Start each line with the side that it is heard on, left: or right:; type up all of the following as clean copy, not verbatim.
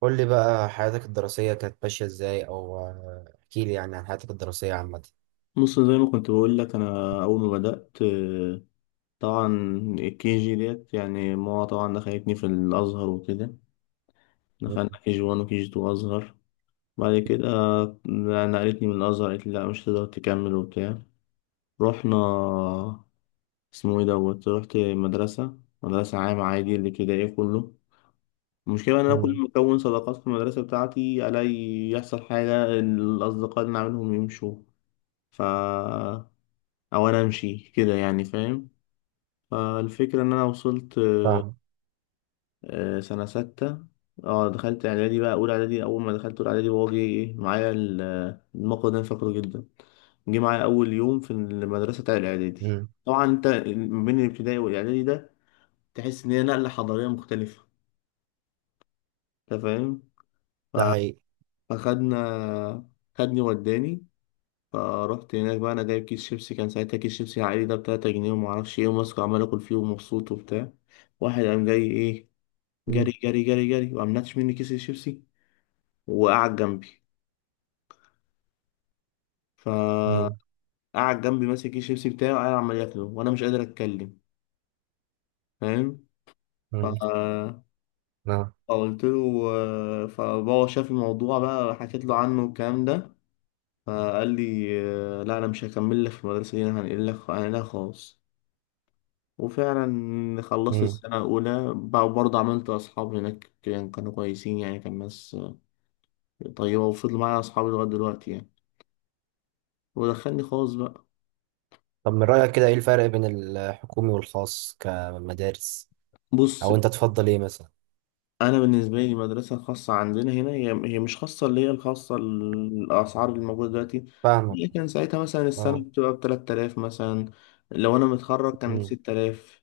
right: قول لي بقى حياتك الدراسية كانت ماشية ازاي او احكي لي يعني عن حياتك الدراسية عامة.
left: بص، زي ما كنت بقول لك انا اول ما بدات طبعا الكي جي ديت، يعني ماما طبعا دخلتني في الازهر وكده. دخلنا كي جي 1 وكي جي 2 ازهر. بعد كده نقلتني من الازهر، قالت لي لا مش هتقدر تكمل وبتاع. رحنا اسمه ايه دوت، رحت مدرسه مدرسه عامه، عادي اللي كده ايه كله. المشكله ان انا كل
right: مم.
left: ما اكون صداقات في المدرسه بتاعتي الاقي يحصل حاجه، الاصدقاء اللي أنا عاملهم يمشوا، ف او انا امشي كده، يعني فاهم. فالفكرة إن أنا وصلت
right: فاهم.
left: سنة ستة. اه دخلت إعدادي بقى، أولى إعدادي. أول ما دخلت أولى إعدادي بابا جه إيه معايا الموقف ده أنا فاكره جدا. جه معايا أول يوم في المدرسة بتاع الإعدادي.
right: مم.
left: طبعا أنت ما بين الابتدائي والإعدادي ده، تحس إن هي نقلة حضارية مختلفة، أنت فاهم.
right: ده حقيقي.
left: فخدنا خدني وداني. فروحت هناك بقى، أنا جايب كيس شيبسي، كان ساعتها كيس شيبسي عائلي ده بتلاتة جنيه، ومعرفش إيه، وماسكه عمال آكل فيه ومبسوط وبتاع. واحد قام جاي إيه،
right: مم.
left: جري جري جري جري، وقام ناتش مني كيس الشيبسي وقعد جنبي.
right: مم.
left: فقعد جنبي ماسك كيس الشيبسي بتاعي، وقاعد عمال ياكله وانا مش قادر اتكلم، فاهم. ف-
right: مم. نعم.
left: فقلت له. فبابا شاف الموضوع بقى، حكيت له عنه والكلام ده. فقال لي لا انا مش هكمل لك في المدرسه دي، انا هنقل لك، هنقلها خالص. وفعلا خلصت
right: مم.
left: السنه الاولى بقى، برضه عملت اصحاب هناك، كانوا كويسين يعني، كان ناس طيبه، وفضلوا معايا اصحابي لغايه دلوقتي يعني. ودخلني خالص بقى.
right: طب من رأيك كده ايه الفرق بين الحكومي والخاص كمدارس؟
left: بص،
right: او انت تفضل ايه مثلا؟
left: انا بالنسبه لي المدرسه الخاصه عندنا هنا، هي مش خاصه، اللي هي الخاصه الاسعار اللي موجوده دلوقتي.
right: فاهمك.
left: هي كان ساعتها مثلا السنه
right: اه.
left: بتبقى ب 3000 مثلا. لو انا متخرج كان
right: مم.
left: 6000.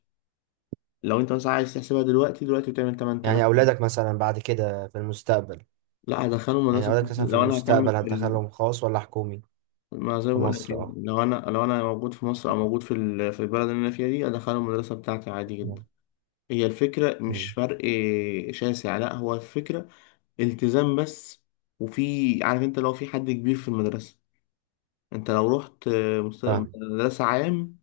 left: لو انت مثلا عايز تحسبها دلوقتي، بتعمل 8000.
right: يعني اولادك مثلا بعد كده في المستقبل.
left: لا، هدخله
right: يعني
left: مدرسه
right: اولادك
left: خاصة.
right: مثلا في
left: لو انا هكمل
right: المستقبل
left: في
right: هتدخلهم خاص ولا حكومي؟
left: ما زي ما
right: في
left: بقول لك،
right: مصر
left: يعني
right: اه.
left: لو انا موجود في مصر، او موجود في في البلد اللي انا فيها دي، ادخله المدرسه بتاعتي عادي جدا.
right: مم.
left: هي الفكره مش
right: مم.
left: فرق شاسع، لا هو الفكره التزام بس. وفي عارف انت لو في حد كبير في المدرسة، انت لو رحت
right: فاهم.
left: مدرسة عام،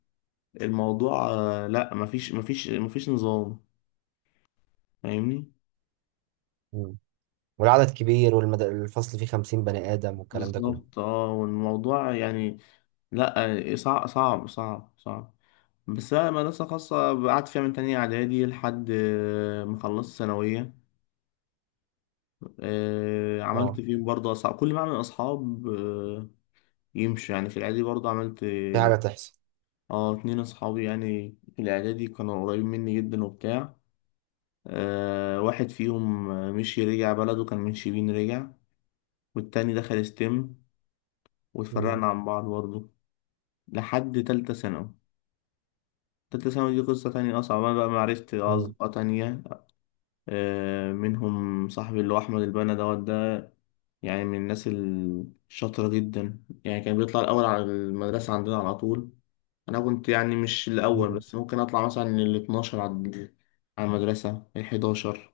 left: الموضوع لا مفيش مفيش مفيش نظام، فاهمني.
right: مم. والعدد كبير والفصل فيه خمسين بني آدم والكلام ده كله.
left: بالظبط، والموضوع يعني، لا صعب صعب صعب صعب، بس بقى مدرسة خاصة. قعدت فيها من تانية إعدادي لحد ما خلصت ثانوية. عملت
right: اه،
left: فيه برضه أصحاب، كل ما أعمل أصحاب يمشوا يعني. في الإعدادي برضه عملت
right: في حاجة تحصل.
left: اه اتنين اصحابي، يعني في الاعدادي كانوا قريبين مني جدا وبتاع. واحد فيهم مشي رجع بلده، كان من شبين رجع. والتاني دخل ستيم،
right: مم.
left: واتفرقنا عن بعض برضه لحد تالتة ثانوي. تالتة ثانوي دي قصة تانية أصعب، أنا بقى معرفت
right: مم.
left: أصدقاء تانية، منهم صاحبي اللي هو أحمد البنا دوت، يعني من الناس الشاطرة جدا. يعني كان بيطلع الأول على المدرسة عندنا على طول. أنا كنت يعني مش الأول،
right: مم.
left: بس ممكن أطلع مثلا ال 12 على المدرسة ال 11.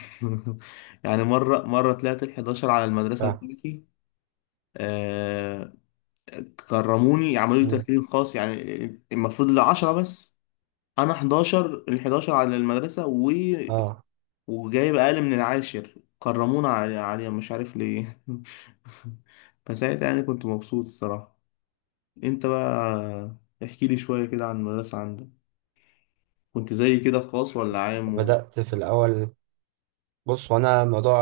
left: يعني مرة مرة طلعت ال 11 على المدرسة
right: فاهم.
left: بتاعتي. آه كرموني، عملوا لي
right: مم.
left: تكريم خاص يعني، المفروض ال 10 بس أنا 11، ال 11 على المدرسة
right: اه
left: وجايب أقل من العاشر، كرمونا عليها، مش عارف ليه. فساعتها يعني كنت مبسوط الصراحة. انت بقى، احكي لي شوية كده عن المدرسة عندك، كنت زي كده في خاص ولا عام
right: بدأت في الأول. بص، وأنا الموضوع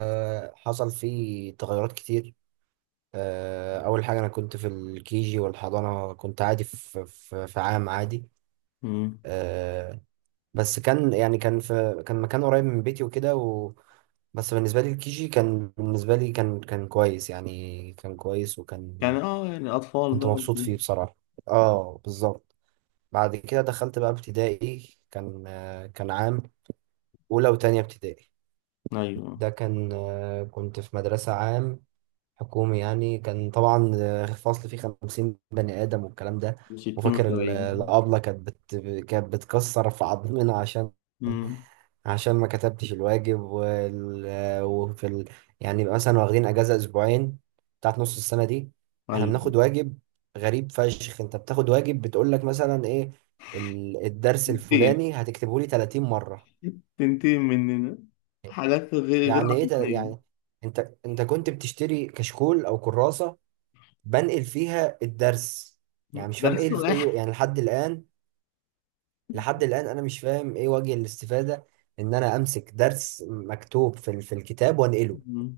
right: حصل فيه تغيرات كتير. أول حاجة أنا كنت في الكيجي والحضانة، كنت عادي في عام عادي.
left: مم.
right: آه، بس كان يعني كان مكان قريب من بيتي وكده و... بس بالنسبة لي الكيجي كان بالنسبة لي كان كويس، يعني كان كويس وكان
left: يعني يعني أطفال
right: كنت
left: بقى
right: مبسوط
left: وكده.
right: فيه بصراحة. اه بالظبط. بعد كده دخلت بقى ابتدائي، كان كان عام، أولى وتانية ابتدائي.
left: أيوه،
right: ده كان، كنت في مدرسة عام حكومي يعني. كان طبعا فصل فيه خمسين بني آدم والكلام ده.
left: ستين
right: وفاكر
left: وسبعين
right: الأبلة كانت بتكسر في عظمنا عشان
left: مم.
right: عشان ما كتبتش الواجب يعني يبقى مثلا واخدين اجازه اسبوعين بتاعت نص السنه دي، احنا
left: أيوه،
right: بناخد واجب. غريب فشخ، انت بتاخد واجب بتقول لك مثلا ايه الدرس
left: تنتقم،
right: الفلاني هتكتبه لي 30 مره.
left: تنتقم مننا حاجات غير
right: يعني ايه يعني
left: عقلانية.
right: انت كنت بتشتري كشكول او كراسه بنقل فيها الدرس؟ يعني مش فاهم
left: درس
right: ايه
left: واحد.
right: ايه يعني لحد الان. لحد الان انا مش فاهم ايه وجه الاستفاده ان انا امسك درس مكتوب في الكتاب وانقله.
left: مم.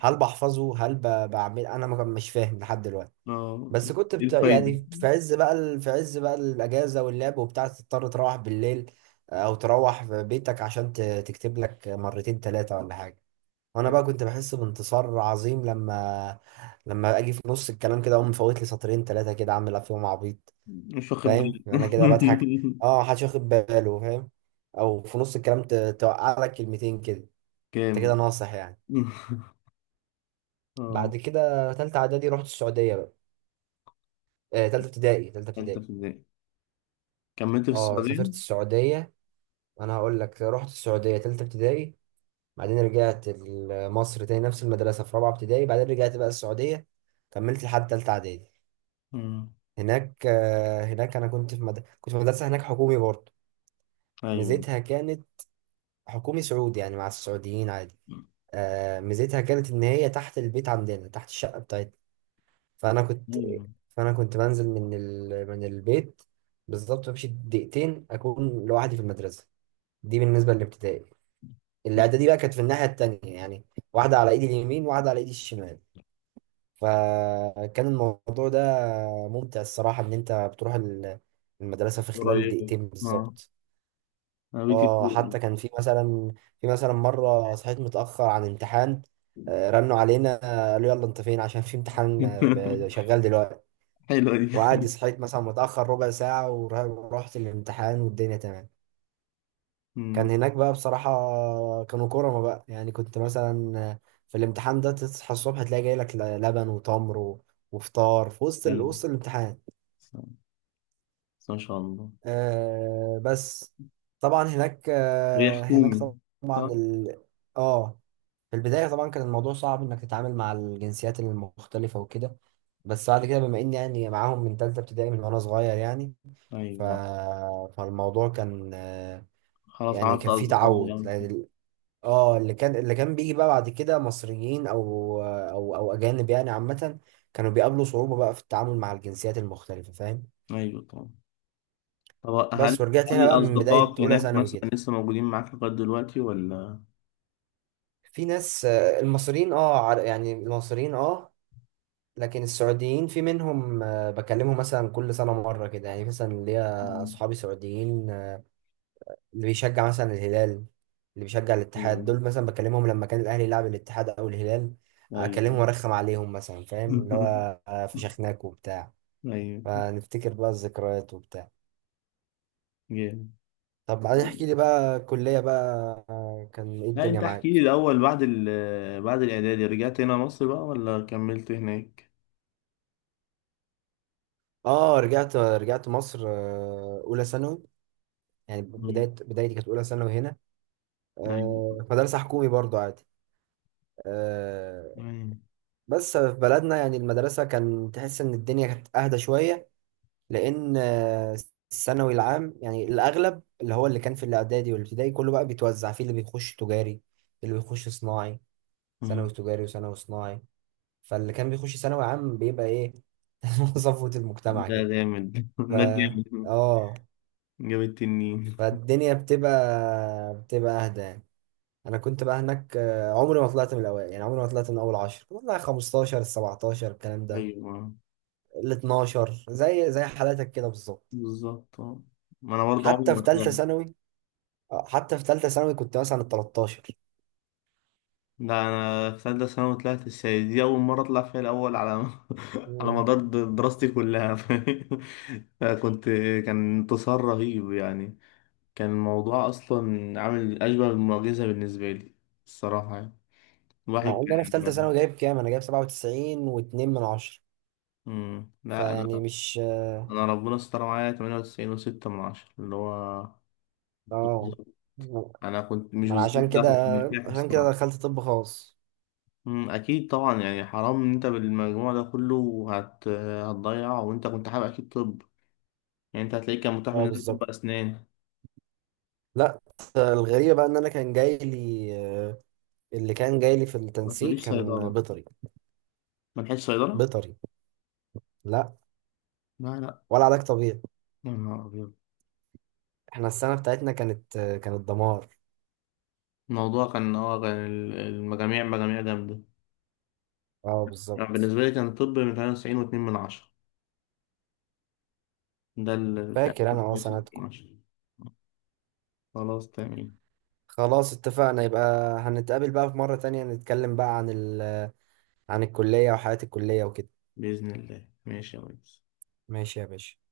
right: هل بحفظه؟ هل بعمل انا ما كان- مش فاهم لحد دلوقتي.
left: اه
right: بس
left: ايه الفايدة.
right: يعني في عز بقى في عز بقى الاجازه واللعب وبتاع، تضطر تروح بالليل، او تروح في بيتك عشان تكتب لك مرتين ثلاثه ولا حاجه. وانا بقى كنت بحس بانتصار عظيم لما لما اجي في نص الكلام كده اقوم مفوت لي سطرين ثلاثه كده اعمل فيهم عبيط.
left: مش واخد
right: فاهم
left: بالي.
right: انا كده بضحك. اه محدش واخد باله، فاهم؟ او في نص الكلام توقع لك كلمتين كده.
left: كام.
right: انت كده ناصح يعني.
left: اه،
right: بعد كده تالتة اعدادي رحت السعوديه بقى. تالتة ابتدائي، تالتة
left: تالتة في
right: ابتدائي.
left: ابتدائي، كملت في
right: اه
left: السعودية.
right: سافرت السعودية. انا هقول لك، رحت السعودية تالتة ابتدائي، بعدين رجعت مصر تاني نفس المدرسة في رابعة ابتدائي، بعدين رجعت بقى السعودية، كملت لحد تالتة اعدادي
left: مم.
right: هناك. هناك انا كنت في مدرسة هناك حكومي برضه.
left: أيوة،
right: ميزتها كانت حكومي سعودي يعني مع السعوديين عادي. ميزتها كانت ان هي تحت البيت عندنا، تحت الشقة بتاعتنا. فانا
left: أيوة،
right: فانا كنت بنزل من البيت بالظبط، بمشي دقيقتين اكون لوحدي في المدرسة. دي بالنسبة للابتدائي. الإعدادي بقى كانت في الناحية التانية يعني، واحدة على إيدي اليمين وواحدة على إيدي الشمال. فكان الموضوع ده ممتع الصراحة، إن أنت بتروح المدرسة في خلال
left: قريبة.
right: دقيقتين
left: اه،
right: بالظبط.
left: أنا بيتي في
right: اه حتى
left: السعودية.
right: كان في مثلا، في مثلا مرة صحيت متأخر عن امتحان، رنوا علينا، قالوا يلا انت فين؟ عشان في امتحان شغال دلوقتي.
left: حلوة دي.
right: وعادي صحيت مثلا متأخر ربع ساعة ورحت الامتحان والدنيا تمام. كان
left: مم.
right: هناك بقى بصراحة كانوا كرما بقى، يعني كنت مثلا في الامتحان ده تصحى الصبح تلاقي جاي لك لبن وتمر و- وفطار في وسط
left: حلوة.
right: وسط الامتحان.
left: بس، بس ما شاء الله.
right: آه بس. طبعا هناك
left: هي حكومي صح؟
right: اه في البداية طبعا كان الموضوع صعب انك تتعامل مع الجنسيات المختلفة وكده، بس بعد كده بما اني يعني معاهم من تالتة ابتدائي، من وانا صغير يعني. ف...
left: أيوة.
right: فالموضوع كان
left: خلاص
right: يعني
left: عملت
right: كان فيه
left: أصدقاء
right: تعود.
left: يعني كده.
right: اه، اللي كان بيجي بقى بعد كده مصريين او اجانب يعني عامه، كانوا بيقابلوا صعوبه بقى في التعامل مع الجنسيات المختلفه، فاهم.
left: أيوة طبعا. طب
right: بس
left: هل
right: ورجعت هنا
left: هل
right: بقى من بدايه
left: أصدقائك
right: اولى
left: هناك
right: ثانوي
left: مثلا
right: كده.
left: لسه موجودين معاك لغاية دلوقتي ولا؟
right: في ناس، المصريين اه يعني المصريين اه. لكن السعوديين في منهم، بكلمهم مثلا كل سنه مره كده، يعني مثلا ليا
left: مم.
right: اصحابي سعوديين اللي بيشجع مثلا الهلال، اللي بيشجع الاتحاد،
left: أيوة،
right: دول مثلا بكلمهم لما كان الاهلي يلعب الاتحاد او الهلال، اكلمهم
left: أيوة.
right: وارخم عليهم مثلا، فاهم؟ اللي هو فشخناك وبتاع.
left: أيوه،
right: فنفتكر بقى الذكريات وبتاع.
left: جامد.
right: طب بعدين احكي لي بقى الكلية بقى، كان ايه
left: لا
right: الدنيا
left: انت احكي لي
right: معاك؟
left: الاول، بعد بعد الاعدادي رجعت هنا مصر بقى ولا كملت هناك؟
right: اه، رجعت مصر اولى ثانوي. يعني بداية
left: مم.
right: بدايتي كانت اولى ثانوي هنا.
left: أيوة.
right: في مدرسة حكومي برضو عادي. آه،
left: أيوة.
right: بس في بلدنا يعني المدرسة كان تحس ان الدنيا كانت اهدى شوية، لان الثانوي العام يعني الاغلب، اللي هو اللي كان في الاعدادي والابتدائي كله بقى بيتوزع في اللي بيخش تجاري، اللي بيخش صناعي.
left: مم.
right: ثانوي تجاري وثانوي صناعي. فاللي كان بيخش ثانوي عام بيبقى ايه؟ صفوة المجتمع
left: ده
right: كده.
left: جامد.
right: ف
left: ده جامد،
right: اه
left: جاب التنين.
right: فالدنيا بتبقى اهدى يعني. انا كنت بقى هناك، عمري ما طلعت من الاوائل، يعني عمري ما طلعت من اول عشر والله، 15 17 الكلام ده.
left: ايوه
right: ال 12 زي حالاتك كده بالظبط.
left: بالظبط. آه. ما انا برضه عمري
right: حتى
left: ما
right: في
left: طلعت.
right: ثالثه ثانوي حتى في ثالثه ثانوي كنت مثلا ال 13.
left: لا انا في ثالثه ثانوي طلعت السيد دي اول مره اطلع فيها الاول على على
right: مم.
left: مدار دراستي كلها. فكنت كان انتصار رهيب يعني، كان الموضوع اصلا عامل اشبه بمعجزه بالنسبه لي الصراحه يعني. الواحد
right: مع ان انا في ثالثه
left: كان.
right: ثانوي جايب كام؟ انا جايب 97 و2 من 10.
left: مم. لا
right: فيعني
left: انا
right: مش
left: ربنا ستر معايا 98 و6 من عشرة، اللي هو
right: اه.
left: بالظبط. انا كنت مش
right: ما انا
left: بالظبط،
right: عشان
left: لا
right: كده،
left: كنت مرتاح
right: عشان كده
left: الصراحه.
right: دخلت طب خاص.
left: مم. اكيد طبعا، يعني حرام ان انت بالمجموع ده كله هتضيع وانت كنت حابب اكيد طب، يعني انت هتلاقيك كان متاح
right: اه
left: بالنسبه لك طب
right: بالظبط.
left: اسنان.
right: لا، الغريبه بقى ان انا كان جاي لي آه، اللي كان جاي لي في
left: ما
right: التنسيق
left: تقوليش
right: كان
left: صيدله،
right: بيطري.
left: ما لحقتش صيدله،
right: بيطري. لا.
left: لا لا.
right: ولا علاج طبيعي.
left: يا نهار ابيض،
right: احنا السنه بتاعتنا كانت كانت دمار.
left: الموضوع كان المجاميع مجاميع جامده،
right: اه
left: يعني
right: بالظبط.
left: بالنسبه لي كان طب من 98 و2 من عشرة، ده اللي كان
right: فاكر انا اه
left: 98
right: سنتكم.
left: من عشرة. خلاص تمام.
right: خلاص اتفقنا، يبقى هنتقابل بقى في مرة تانية نتكلم بقى عن الكلية وحياة الكلية وكده.
left: بإذن الله ماشي يا ريس.
right: ماشي يا باشا.